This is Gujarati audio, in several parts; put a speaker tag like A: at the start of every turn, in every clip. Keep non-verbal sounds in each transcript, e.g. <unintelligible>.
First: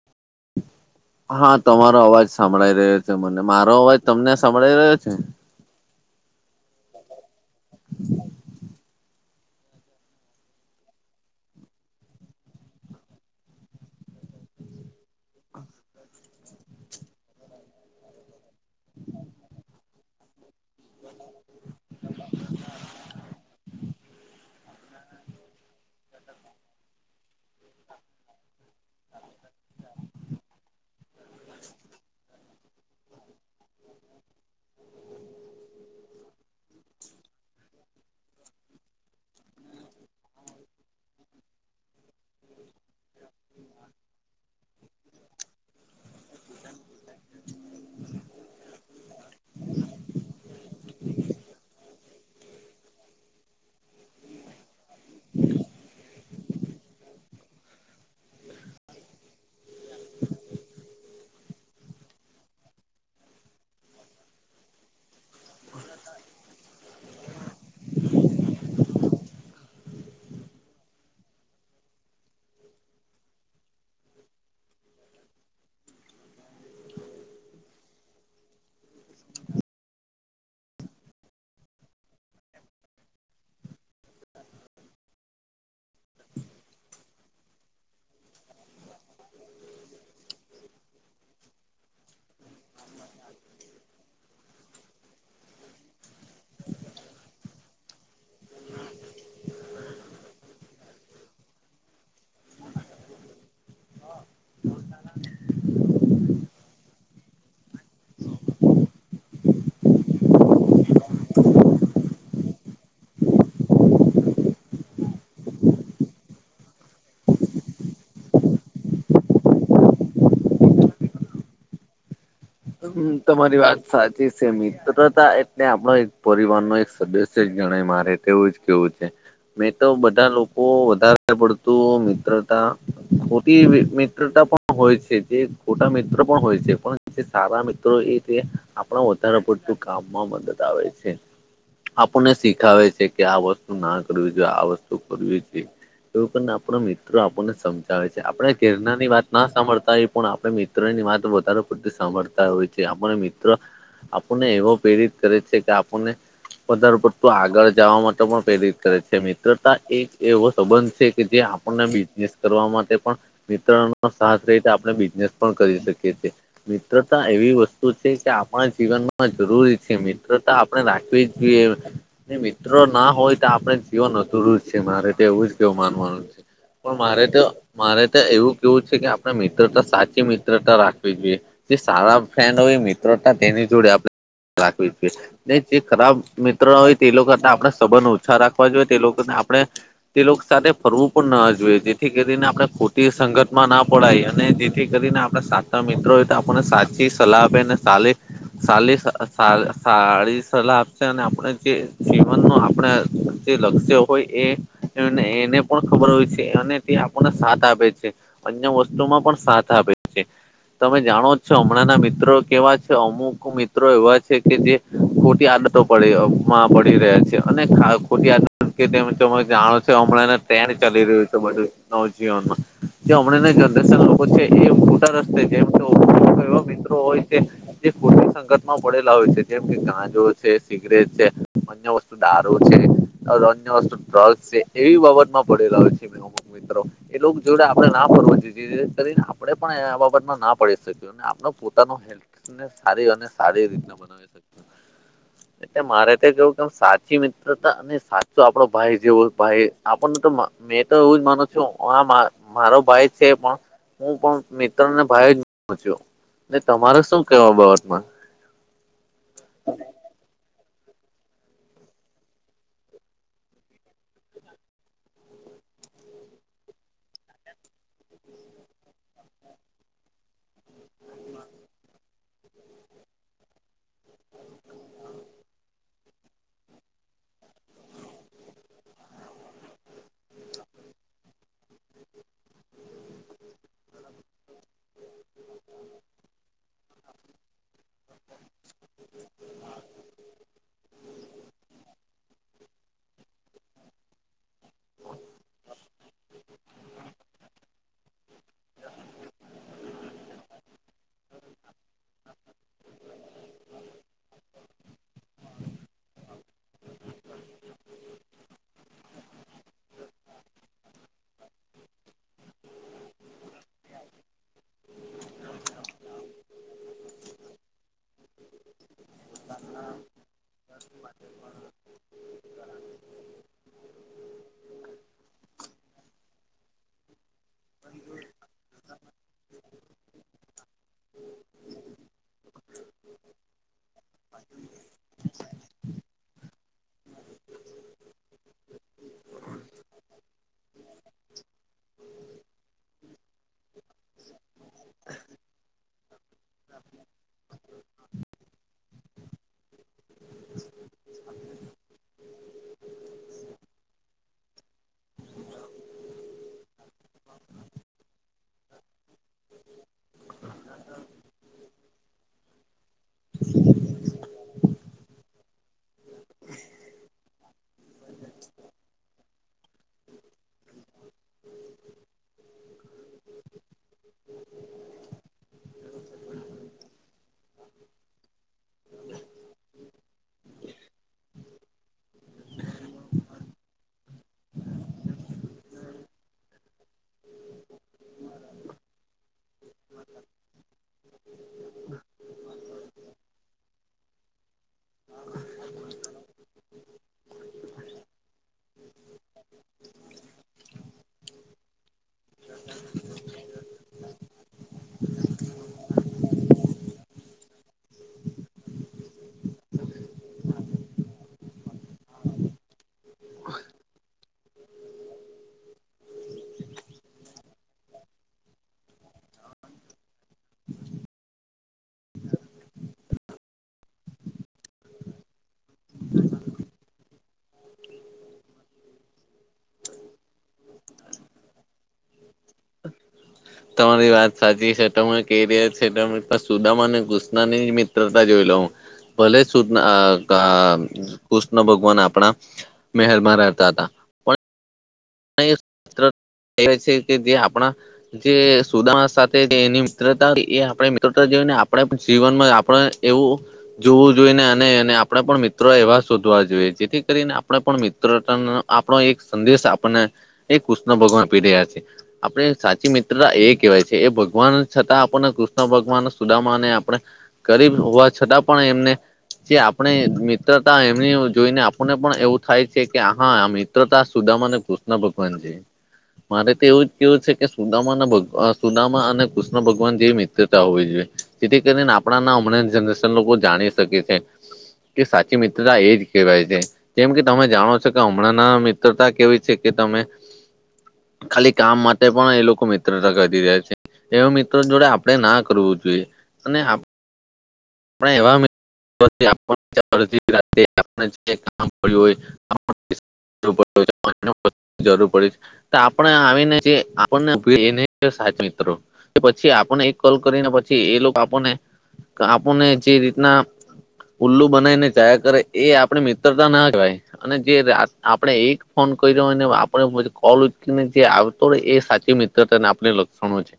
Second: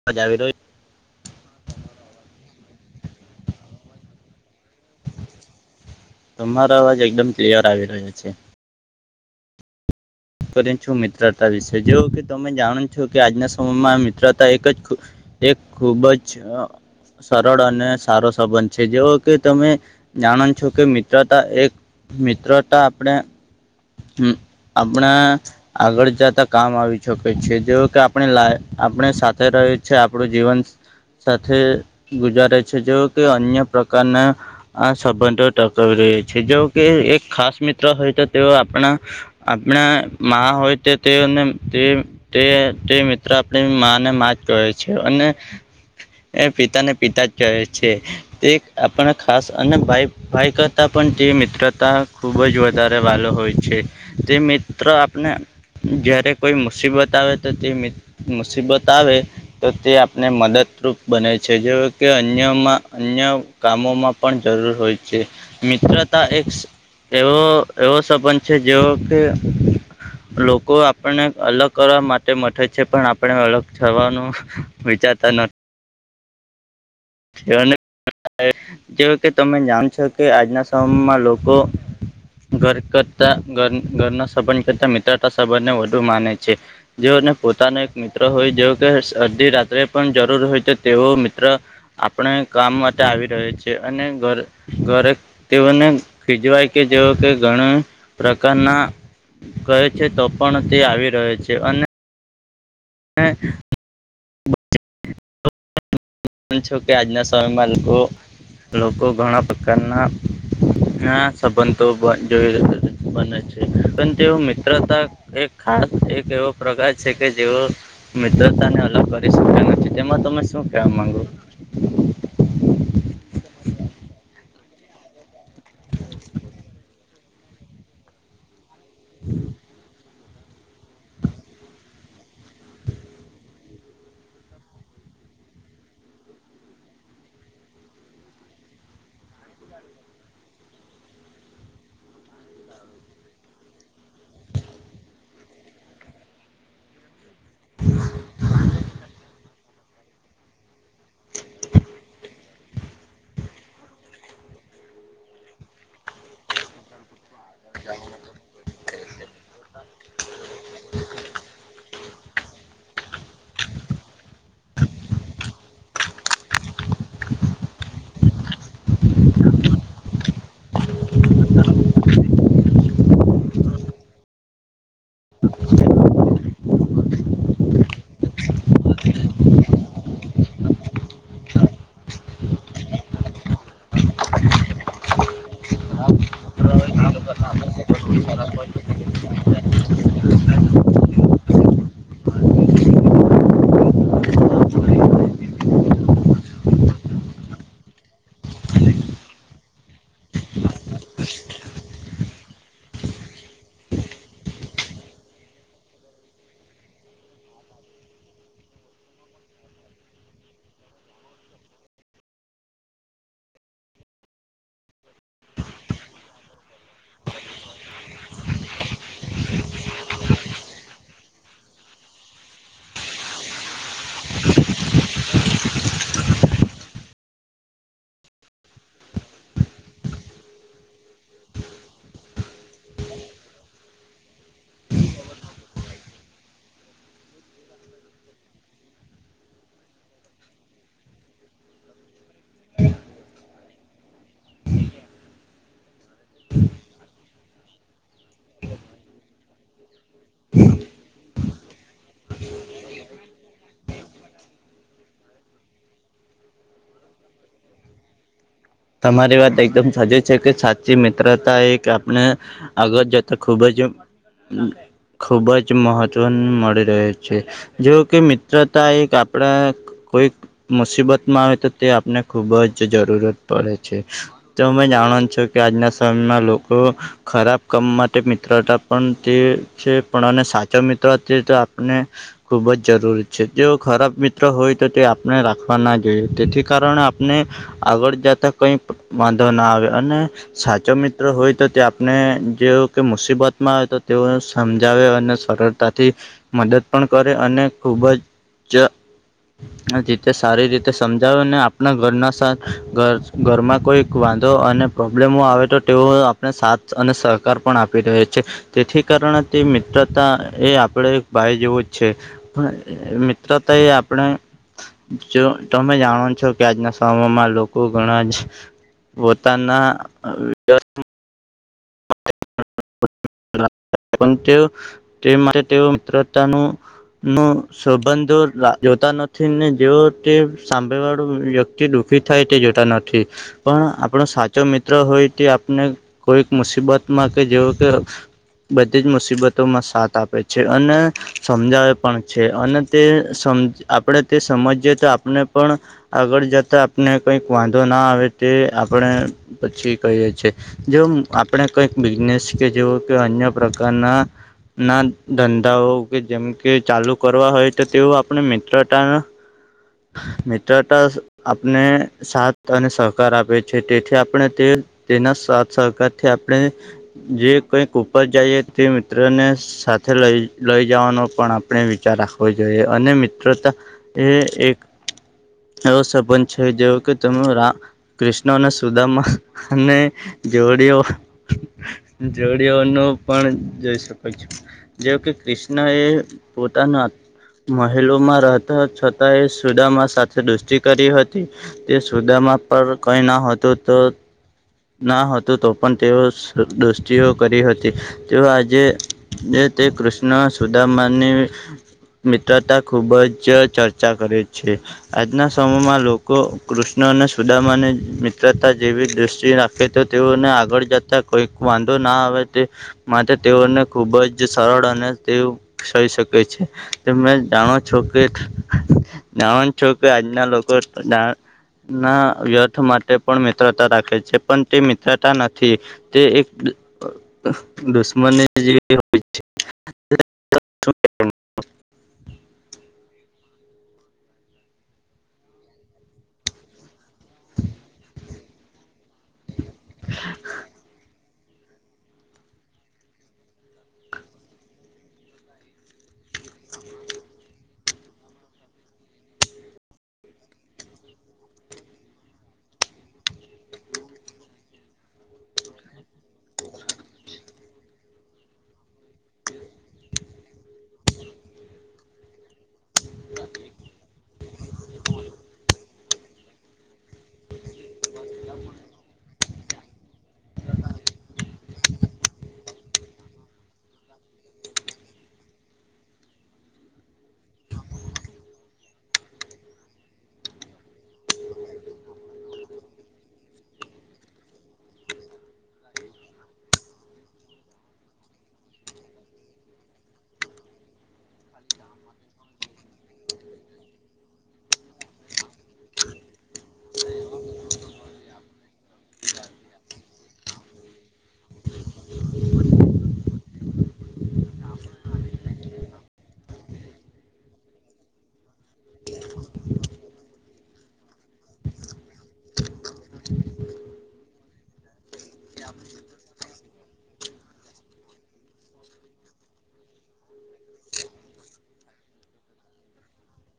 A: <unintelligible>
B: હા તમારો અવાજ સભળાઈ રહ્યો છે મને મારો અવાજ તમને સાભળાઈ રહ્યો છે?
A: તમારો અવાજ એકદમ ક્લિયર આવી રહ્યો છે. કરી છું મિત્રતા વિશે જો કે તમે જાણો છો કે આજના સમયમાં મિત્રતા એક જ ખું એક ખુબ જ સરળ અને સારો સંબંધ છે જેવો કે તમે જાણો છો કે મિત્રતા એક મિત્રતા આપડે હમ્મ હમણા આગળ જાતા કામ આવી છકે છે જેવું કે આપણે લા આપણે સાથે રહે છે આપણું જીવન સાથે ગુજારે છે જેવું કે અન્ય પ્રકારના આ સંબંધો ટકાવી રહ્યો છે જો કે એક ખાસ મિત ત્ર હોય તો તેઓ આપણા આપણા માં હોય તો તેઓને તે તે તે મિત્ર આપણી માં ને માં જ કેવાય છે અને એ પિતાને પિતા જ કેવાય છે તે આપણા ખાસ અને ભાઈ ભાઈ ક તાં પણ તે મિત્રતા ખૂબ જ વધારે વાલો હોય છે તે મિત ત્ર આપને જયારે કોઈ મુસીબત આવે તો તે મિત મુસીબત આવે તો તે આપને મદદરૂપ બને છે જેવું કે અન્યમાં અન્ય કામોમાં પણ જરૂર હોય છે મિત્રતા એક્સ એવો એવો સંબંધ છે જેવો કે લોકો આપણને અલગ કરવા માટે મથે છે પણ આપણે અલગ થવાનું વિચારતા ન જે જેવું કે તમે જાણ છો કે આજના સમયમાં લોકો ઘર કરતા ઘર ઘરના સંબંધ કરતા મિત્રતા સંબંધને વધુ માને છે. જેઓને પોતાનો એક મિત્ર હોય જેવો કે અડધી રાત્રે પણ જરૂર હોય તો તેઓ મિત્ર આપણે કામ માટે આવી રહે છે અને ઘર ઘરે તેઓને ખીજવાય કે જેવો કે ઘણા પ્રકારના કહે છે તો પણ તે આવી રહે છે અને હે અં છો કે આજના સમયમાં લોકો લોકો ઘણા પ્રકારના ઘણા સંબંધો બ જોય જોઈ બને છે પણ તેઓ મિત્રતા એક ખાસ એક એવો પ્રકાર છે કે જેવો મિત્રતાને અલગ કરી શક્તા નથી તેમાં તમે શું કેવા માંગો
B: હમ્મ તમારી વાત સાચી છે મિત્રતા એટલે આપણો એક પરિવાર નો એક સદસ સજ ગણાય મારે તેવું જ કેવું છે મેં તો બ તા લોકો વધારે પડતું મિત્રતા ખોટી એવી મિત્રતા પણ હોય છે જે ખોટા મિત્ર પણ હોય છે પણ જે સારા મિત્રો એ જે આપણા વધારે પડતું કામમાં મદદ આવે છે. આપણને શીખાવે છે કે આ વસ્તુ ના કરવી જોઈએ આ વસ્તુ કરવી જોઈએ એવું પણને આપણો મિત્રો આપ પને સમજાવે છે આપડે ઘેરનાની વાત ના સાંભળતા હોય પણ આપણે મિત્રની વાત વધારે પડતી હાંભળતાં હોય છે આપણે મિત્ર આપણને એવો પ્રેરિત કરે છે કે આપણને વધારે પડતું આગળ જવા માટે પણ પ્રેરિત કરે છે મિત્રતા એક એવો સંબંધ છે કે જે આપણને બિઝનેસ કરવા માટે પણ મિત્રનો સાથ હોય તો આપણે બિઝનેસ પણ કરી શકીએ છે. મિત્રતા એવી વસ્તુ છે કે આપણા જીવનમાં જરૂરી છે મિત્રતા આપણે રાખવી જોઈએ મિત્રો ના હોય તો આપણે જીવન અધુરું જ છે મારે તે એવું જ કેવું માનવાનું છે. પ મારે ત મારે ત એવું કેવું છે કે આપણે મિત્રતા સાચી મિત્રતા રાખવી જોઈએ. જે સારા ફ્રેન્ડ હોય એ મિત્રતા તેની જોડે આપડે રાખવી જોઈએ. ને જે
A: હા,
B: ખરાબ મિત્ર હોય તે
A: લોકો
B: લોકોને આપ
A: સાથે
B: સંબંધ
A: સંબંધો
B: ઓછા
A: સારા
B: રાખવા જોઈએ
A: હોય
B: તે લોકોને આપણે તે લોકો સાથે ફરવું પણ ના અજવે જેથી કરીને આપણે ખોટી સંગતમાં ના પડાય અને જેથી
A: તો
B: કરીને આપ સાતા મિત્રોય તો આપણને સાચી સલાહ આપે ને સાલી સ સારી સલાહ આપશે અને આપણે જે જીવન ન આપણે જે લક્ષ્ય હોય એ એને પણ ખબર હોય છે અને તે આપણને સાથ આપે છે અન્ય વસ્તુમાં પણ સાથ આપે છે તમે જાણો હમણાં ના મિત્રો કેવા છે અમુક મિત્રો એવા છે કે જે ખોટી આદ પમાં પડી રહ્યા છે અને ખોટી જાણો છ હમણાં ત્યાની ચાલી રહ્યું તો બધું નવજીવનમાં જે હમણાં ના જનરેશન લોકો છે એ મોટા રસ્તે જેમ તો એ મિત્રો હોય કે જે સંકટમાં પડેલા હોય છે જેમ કે ગાંજો છે સિગરેટ છે અ વસ્તુ દારો છે અન્ય વસ્તુ ડ્રગસ છે એવી બાબતમાં પડેલા હોય છે મિત્રો એ લોકો જોડે આપડે ના પડવુ જોઈએ જે કરીને આપડે પણ એ બાબતમાં ના પડી શકી આપણા પોતાના હેલ્થ ને સારી અને સારી રીત બનાવી એટલે મારે તો કેવું કે સાચી મિત્ર હતા અને સાચો આપડો ભાઈ જેવો ભાઈ આપણ તો મે તો એવુ જ મનુ હા મારો ભાઈ છે પણ હું પણ મિત્રને ભાઈ પછીયો ને તમારે શું કેવા બાબતમાં
A: તમારી વાત એકદમ સાચી છે કે સાચી મિત્રતા એક આપણે અગ જતા ખુબ જ ખૂબ જ મહત્વ મળી રહે્યો છે જે કે મિત્રતા એક આપણા કોઈ મુસીબત માં આવે તો તે આપને ખુબ જ જરૂરત પડે છે તોમે જાણ છો કે આજના સમયમાં લોકો ખરાબ કામ માટે મિત્ર હતા પણ તે છે પણ અને સાચો મિત્ર હતી તો આપણે ખૂબ જ જરૂરી છે તેઓ ખરાબ મિત્ર હોય તો તે આપણે રાખવા ના જોઈએ તેથી કારણે આપણે આગળ જતા કઈ વાંધા ના આવે અને સાચો મિત્ર હોય તો તે આપને જેવ કે મુસીબતમાં આવે તો તેઓ સમજાવે અને સરળ તાથી મદદ પણ કરે અને ખૂબ જ ને જેતી સારી રીતે સમજાવે ને આપણા ઘરના સ ઘર ઘરમાં કોઈક વાંધો અને પ્રોબ્લેમો આવે તો તેવો આપણે સાથ અને સહકાર પણ આપી રહે છે તેથી કારણે તે મિત્રતા એ આપણે ભાઈ જેવો જ છે હ મિત્રતા એ આપણે જો તમે જાણો છો કે આજના સમયમાં લોકો ઘણા જ પોતાના અ
B: <inaudible>
A: પણ તે તે માટે તેઓ મિત્રતાનું નો સંબંધો લા જોતા નથી ને જેઓ તે સાંભળ વાળું વ્યક્ કે દુઃખી થાય તે જોતા નથી પણ આપણો સાચો મિત્ર હોય તે આપને કોઈક મુસીબતમાં કે જેવું કે બધી જ મુસીબતોમાં સાથ આપે છે અને સમજાવે પણ છે અને તે સમ આપણે તે સમજીએ તો આપને પણ આગળ જતા આપને કઈક વાંધો ના આવે તે આપણે પછી કહીએ છે જેમ આપણે કઈક બિઝનેસ કે જેવુ કે અન્ય પ્રકારના ના ધંધાઓ કે જેમ કે ચાલુ કરવા હોય તો તેઓ આપણે મિત્રતાના મિત્રતા આપને સાથ અને સહકાર આપે છે તેથી આપણે તે તેના સાથ સહકારથી આપણે જે કઈક ઉપર જાઈએ તે મિત્ર ને સાથે લઈ લઈ જવાનો પણ આપણે વિચાર રાખવો જોઈએ અને મિત્રતા એ એક એવો સંબંધ છે જેઓ કે તમે રા કૃષ્ણ અને સુદામા અને જોડીઓ જોડીઓનો પણ જોઈ શકો છો. જે કે કૃષ્ણ એ પોતાના મહેલોમાં રહેતા છ છતાં એ સુદામા સાથે દોસ્તી કરી હતી તે સુદામા પર કઈ ન હતું તો ના હતું તો પણ તેઓ સુ દો દોસ્તીઓ કરી હતી. તેઓ આજે તે કૃષ્ણ સુધામાની મિત્રતા ખુબ જ ચર્ચા કરે છે. આજના સમયમાં લોકો કૃષ્ણ અને સુદામાની મિત્રતા જેવી દૃષ્ટિ રાખે કે તો તેઓને આગળ જતા કોઈક વાંધો ના આવે તે માટે તેઓને ખુબ જ સરળ અને તેવું કહી શકે. કહે છે તમે જાણો છો કે નાવન છો કે આજના લોકોના. ના વ્યર્થ માટે પણ મિત્રતા રાખે છે પણ તે મિત્રતા નથ થી તે એક દુશ્મનની જેવી હોય છે. <inaudible>
B: તમારી વાત સાચી છે તમે કેય રીયા છે તમે સુદામા અને કુશનાની મિત મિત્રતા જોઈ લઉ. ભલે સુ અ અ કૃષ્ણ ભગવાન આપણા મહેલમાં રહેતા હતા. છે કે જે આપણા જે સુદામા સાથે એની મિત્રતા એ આપણે મિત્રતા જેવીને આપણે જીવનમાં આપણે એવું જોવું જોઈને અને આપણે પણ મિત્રો એવા શોધવા જોઈએ જેથી કરીને આપણે પણ મિત્રતા ના આપણો એક સંદેશ આપણને એ કૃષ્ણ ભગવાન આપી રહ્યા છે. આપણી સાચી મિત્રતા એ કહેવાય છે એ ભગવાન છતાં આપણને કૃષ્ણ ભગવાન સુદામાને આપણે ગરીબ હોવા છતાં પણ એમને જે આપણે મિત્રતા એમની જોઈને આપણને પણ એવું થાય છે કે હા આ મિત મિત્રતા સુદામા અને કૃષ્ણ ભગવાન જેવી. મારે તો એવું જ કેવું છે કે સુદામા ને ભગ સુદામા અને કૃષ્ણ ભગવાન જેવી મિત્રતા હોવી જોઈએ. જેથી કરીને આપણાના હમણાં જનરેશન લોકો જાણી શકે છે. કે સાચી મિત્રતા એ જ કેહેવાય છે જેમ કે તમે જાણો છો કે હમણાં ના મિત્રતા કેવી છે કે તમે ખાલી કામ માટે પણ એ લોકો મિત્રતા કરી રહ્યા છે. એવા મિત્રો જોડે આપણે ના કરવું જોઈએ. અને આપ પણે <inaudible> <inaudible> જગ્યા એ કામ પડ્યું હોય, <unintelligible> જરૂર પડી તો આપણા આવીને જે આપણને <inaudible> તો પછી આપણને એક કોલ કરીને પછી એ લોકો આપણને કોને જે રીતના ઉલ્લુ બનાવીને જાયા કરે, એ આપણી મિત્રતા ના કહેવાય. અને જે રાત આપણે એક ફોન કઈરો હોયને હવે આપણે <unintelligible> કોલ ઉચકીને જે આવતો રહે એ સાચી મિત ત્રતાના <unintelligible> લક્ષણો છે.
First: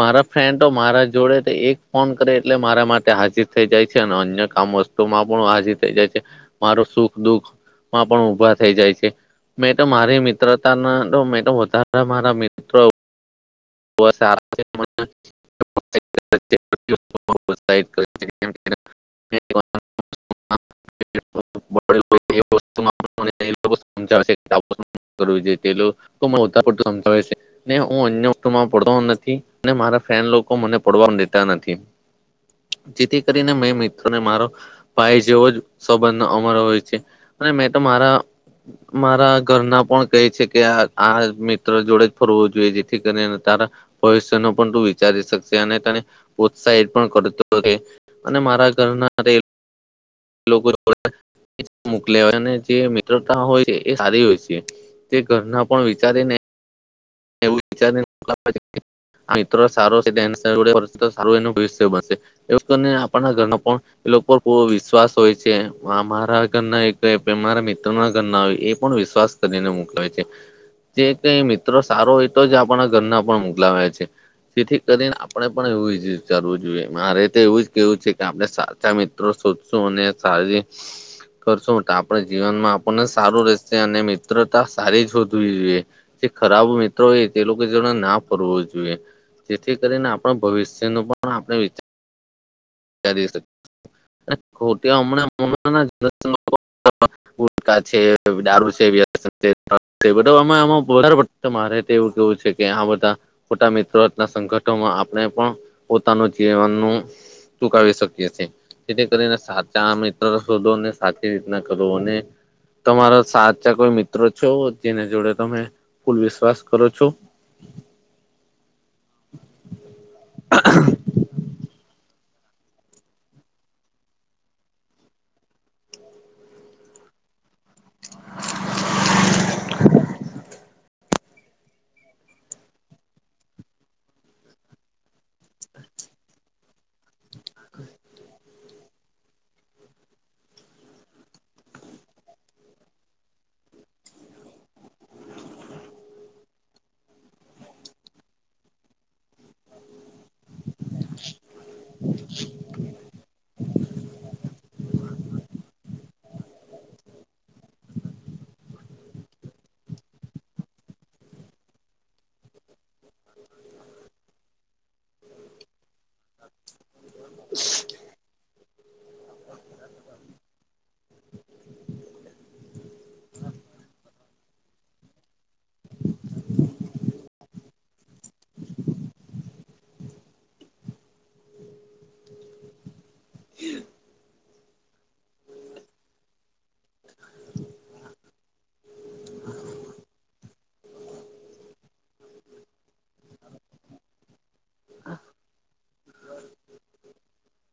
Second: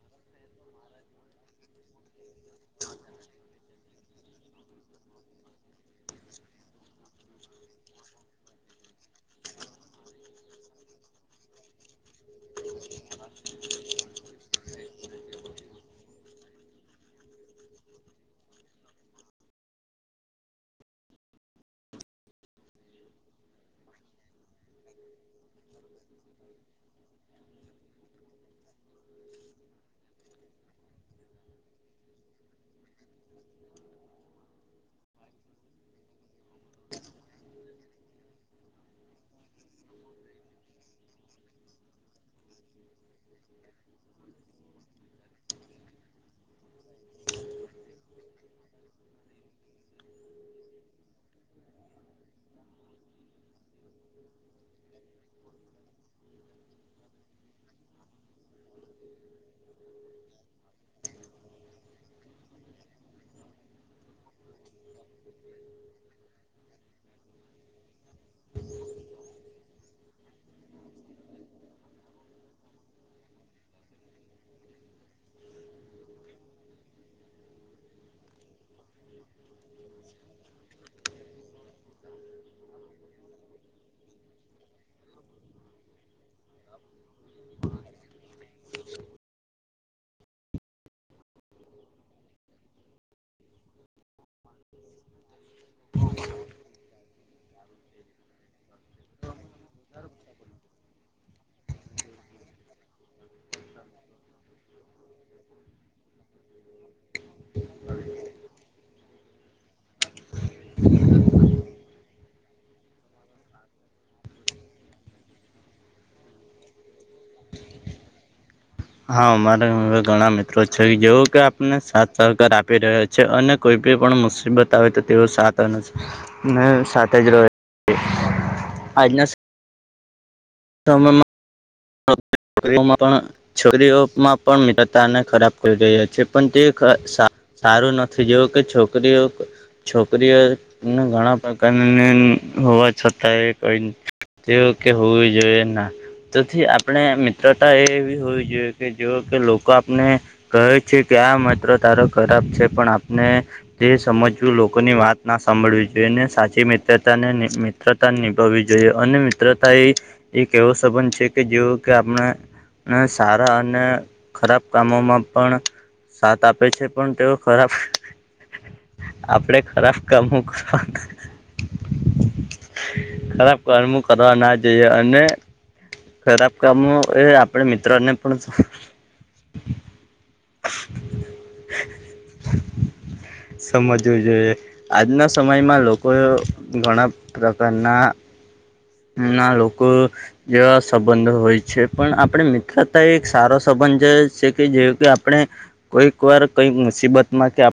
B: મારા ફ્રેન્ડ તો મારા જોડે તે એક ફોન કરે એટલે મારા માટ ટે હાજીર થઈ જાય છે. અન્ય કામ વસ્તુમાં પણ હાજીર થઈ જાય છે. મારો સુખ દુઃખ માં પણ ઉભા થઈ જાય છે. મેં તો મારી મિત્રતાના તો મેં તો વધારે મારા મિત્રો <inaudible> <inaudible> <inaudible> <inaudible> જોઈએ. <inaudible> ને હું <unintelligible> <unintelligible> નથી, ને મારા ફ્રેનડ લોકો મને પડવા દેતા નથી. જેથી કરીને મેં મિત્રોને મારો ભાઈ ડેવો જ સબંધ અમારો હોય છે. અને મેં તો મારા મારા ઘરના પણ કહે છે કે આ-આ મિત્ર જોડે જ ફરવો જોઈએ, જેથી <unintelligible> ભવિષ્ય નું પણ તું વિચારી શકશે, અને તને પ્રત્સાહિત પણ કરતો રહે. અને મારા ઘરના <inaudible> <unintelligible> અને જે મિત્રતા હોય છે એ સારી હોય છે. તે ઘરના પણ વિચારીને <inaudible> આ મિત્ર સારો છે તો <unintelligible> એ લોકોને આપણના ઘરનો પણ એ લોક પર પૂરો વિશ્વાસ હોય છે. મા મારા ઘરના <unintelligible> મારા મિત્રના ઘરના આવે એ પણ વિશ્વાસ કરીને મોકલાવે છે. જે કંઈ મિત્રો સારો હોય તો જ આપણા ઘરના પણ મોકલાવે છે. જેથી કરીને આપણે પણ એવું જ વિચારવું જોઈએ. મારે તો એવું જ કહેવું છે કે આપણે સાચા મિત ત્રો શોધશું અને સારી કરશું તો આપણે જીવનમાં આપણને સારું રહેશે. અને મિત્રતા સારી શોધવી જોઈએ. <unintelligible> ખરાબ <unintelligible> ત્રો એ તે લોકો જોડે ના ફરવું જોઈએ. જેથી કરીને આપણા ભવિષ્ય નું પણ આપણે વિચા ચારી <inaudible> અને ખોટી હમણાં <inaudible> ગુટખા છે, દારૂ છે, વ્યસ <inaudible> મારે તો એવું કહેવું છે કે હા બધા ખોટા મિત્રોના સંગઠોમાં આપણે પણ પોતાનું જીવનનું ટુંકાવી શકીએ છે. તેથી કરીને સાચા મિત્ર શોધો, અને સાચી રીતના કરો. અને તમારા સાચા કોઈ મિત્રો છો, જેને જોડે તમે ફૂલ વિશ્વાસ કરો છો?
A: હા મારે હવે ઘણા મિત્રો <unintelligible> કે આપને સાથ સહકાર આપી રહ્યો છ છે. અને કોઈ ભી પણ મુસીબત આવે તો તેઓ <inaudible> ને સાથે જ રહે આજના સ મયમાં <inaudible> છોકરીઓમાં પણ મિત્રતાને ખરાબ કરી રહ્યા છે પણ તે સા સારું નથી જેવું કે છોકરીઓ છોકરીઓએ ઘણા પ્રકાર હોવા છતાં એ કઈ તેઓ કે હોવી જોઈએ ના. થી આપણે મિત્રતા એ એવી હોવી જોઈએ કે જો કે લોકો આપણે કહે છે કે આ મત્ર તારો ખરાબ છે પણ આપને તે સમજવું લોકોની વાત ના સાંભળવી જોઈએ ને સાચી મિત્રતા ને મ્રતા નિભાવવી જોઈએ અને મિત્રતા એ એક એવો સંબંધ છે કે જેવુ કે આપણે અને સારા અને ખરાબ કામોમાં પણ સાથ આપે છે પણ તેઓ ખરાબ આપડે ખરાબ કામ કરવા હવે ખરાબ કરમું કરવા ના જઈએ અને ખરાબ કામો એ આપણે મિત્રો ને પણ
B: <inaudible>
A: સમજવું જોઈએ. આજના સમયમાં લોકોએ ઘણા પ્રકારના હમના લોકો જેવા સંબંધો હોય છે પણ આપણે મિત્રતા એક સારો સંબંધ જોયો છે કે જોયું કે આપણે કોઈક વાર કઈ મુસીબત માં કે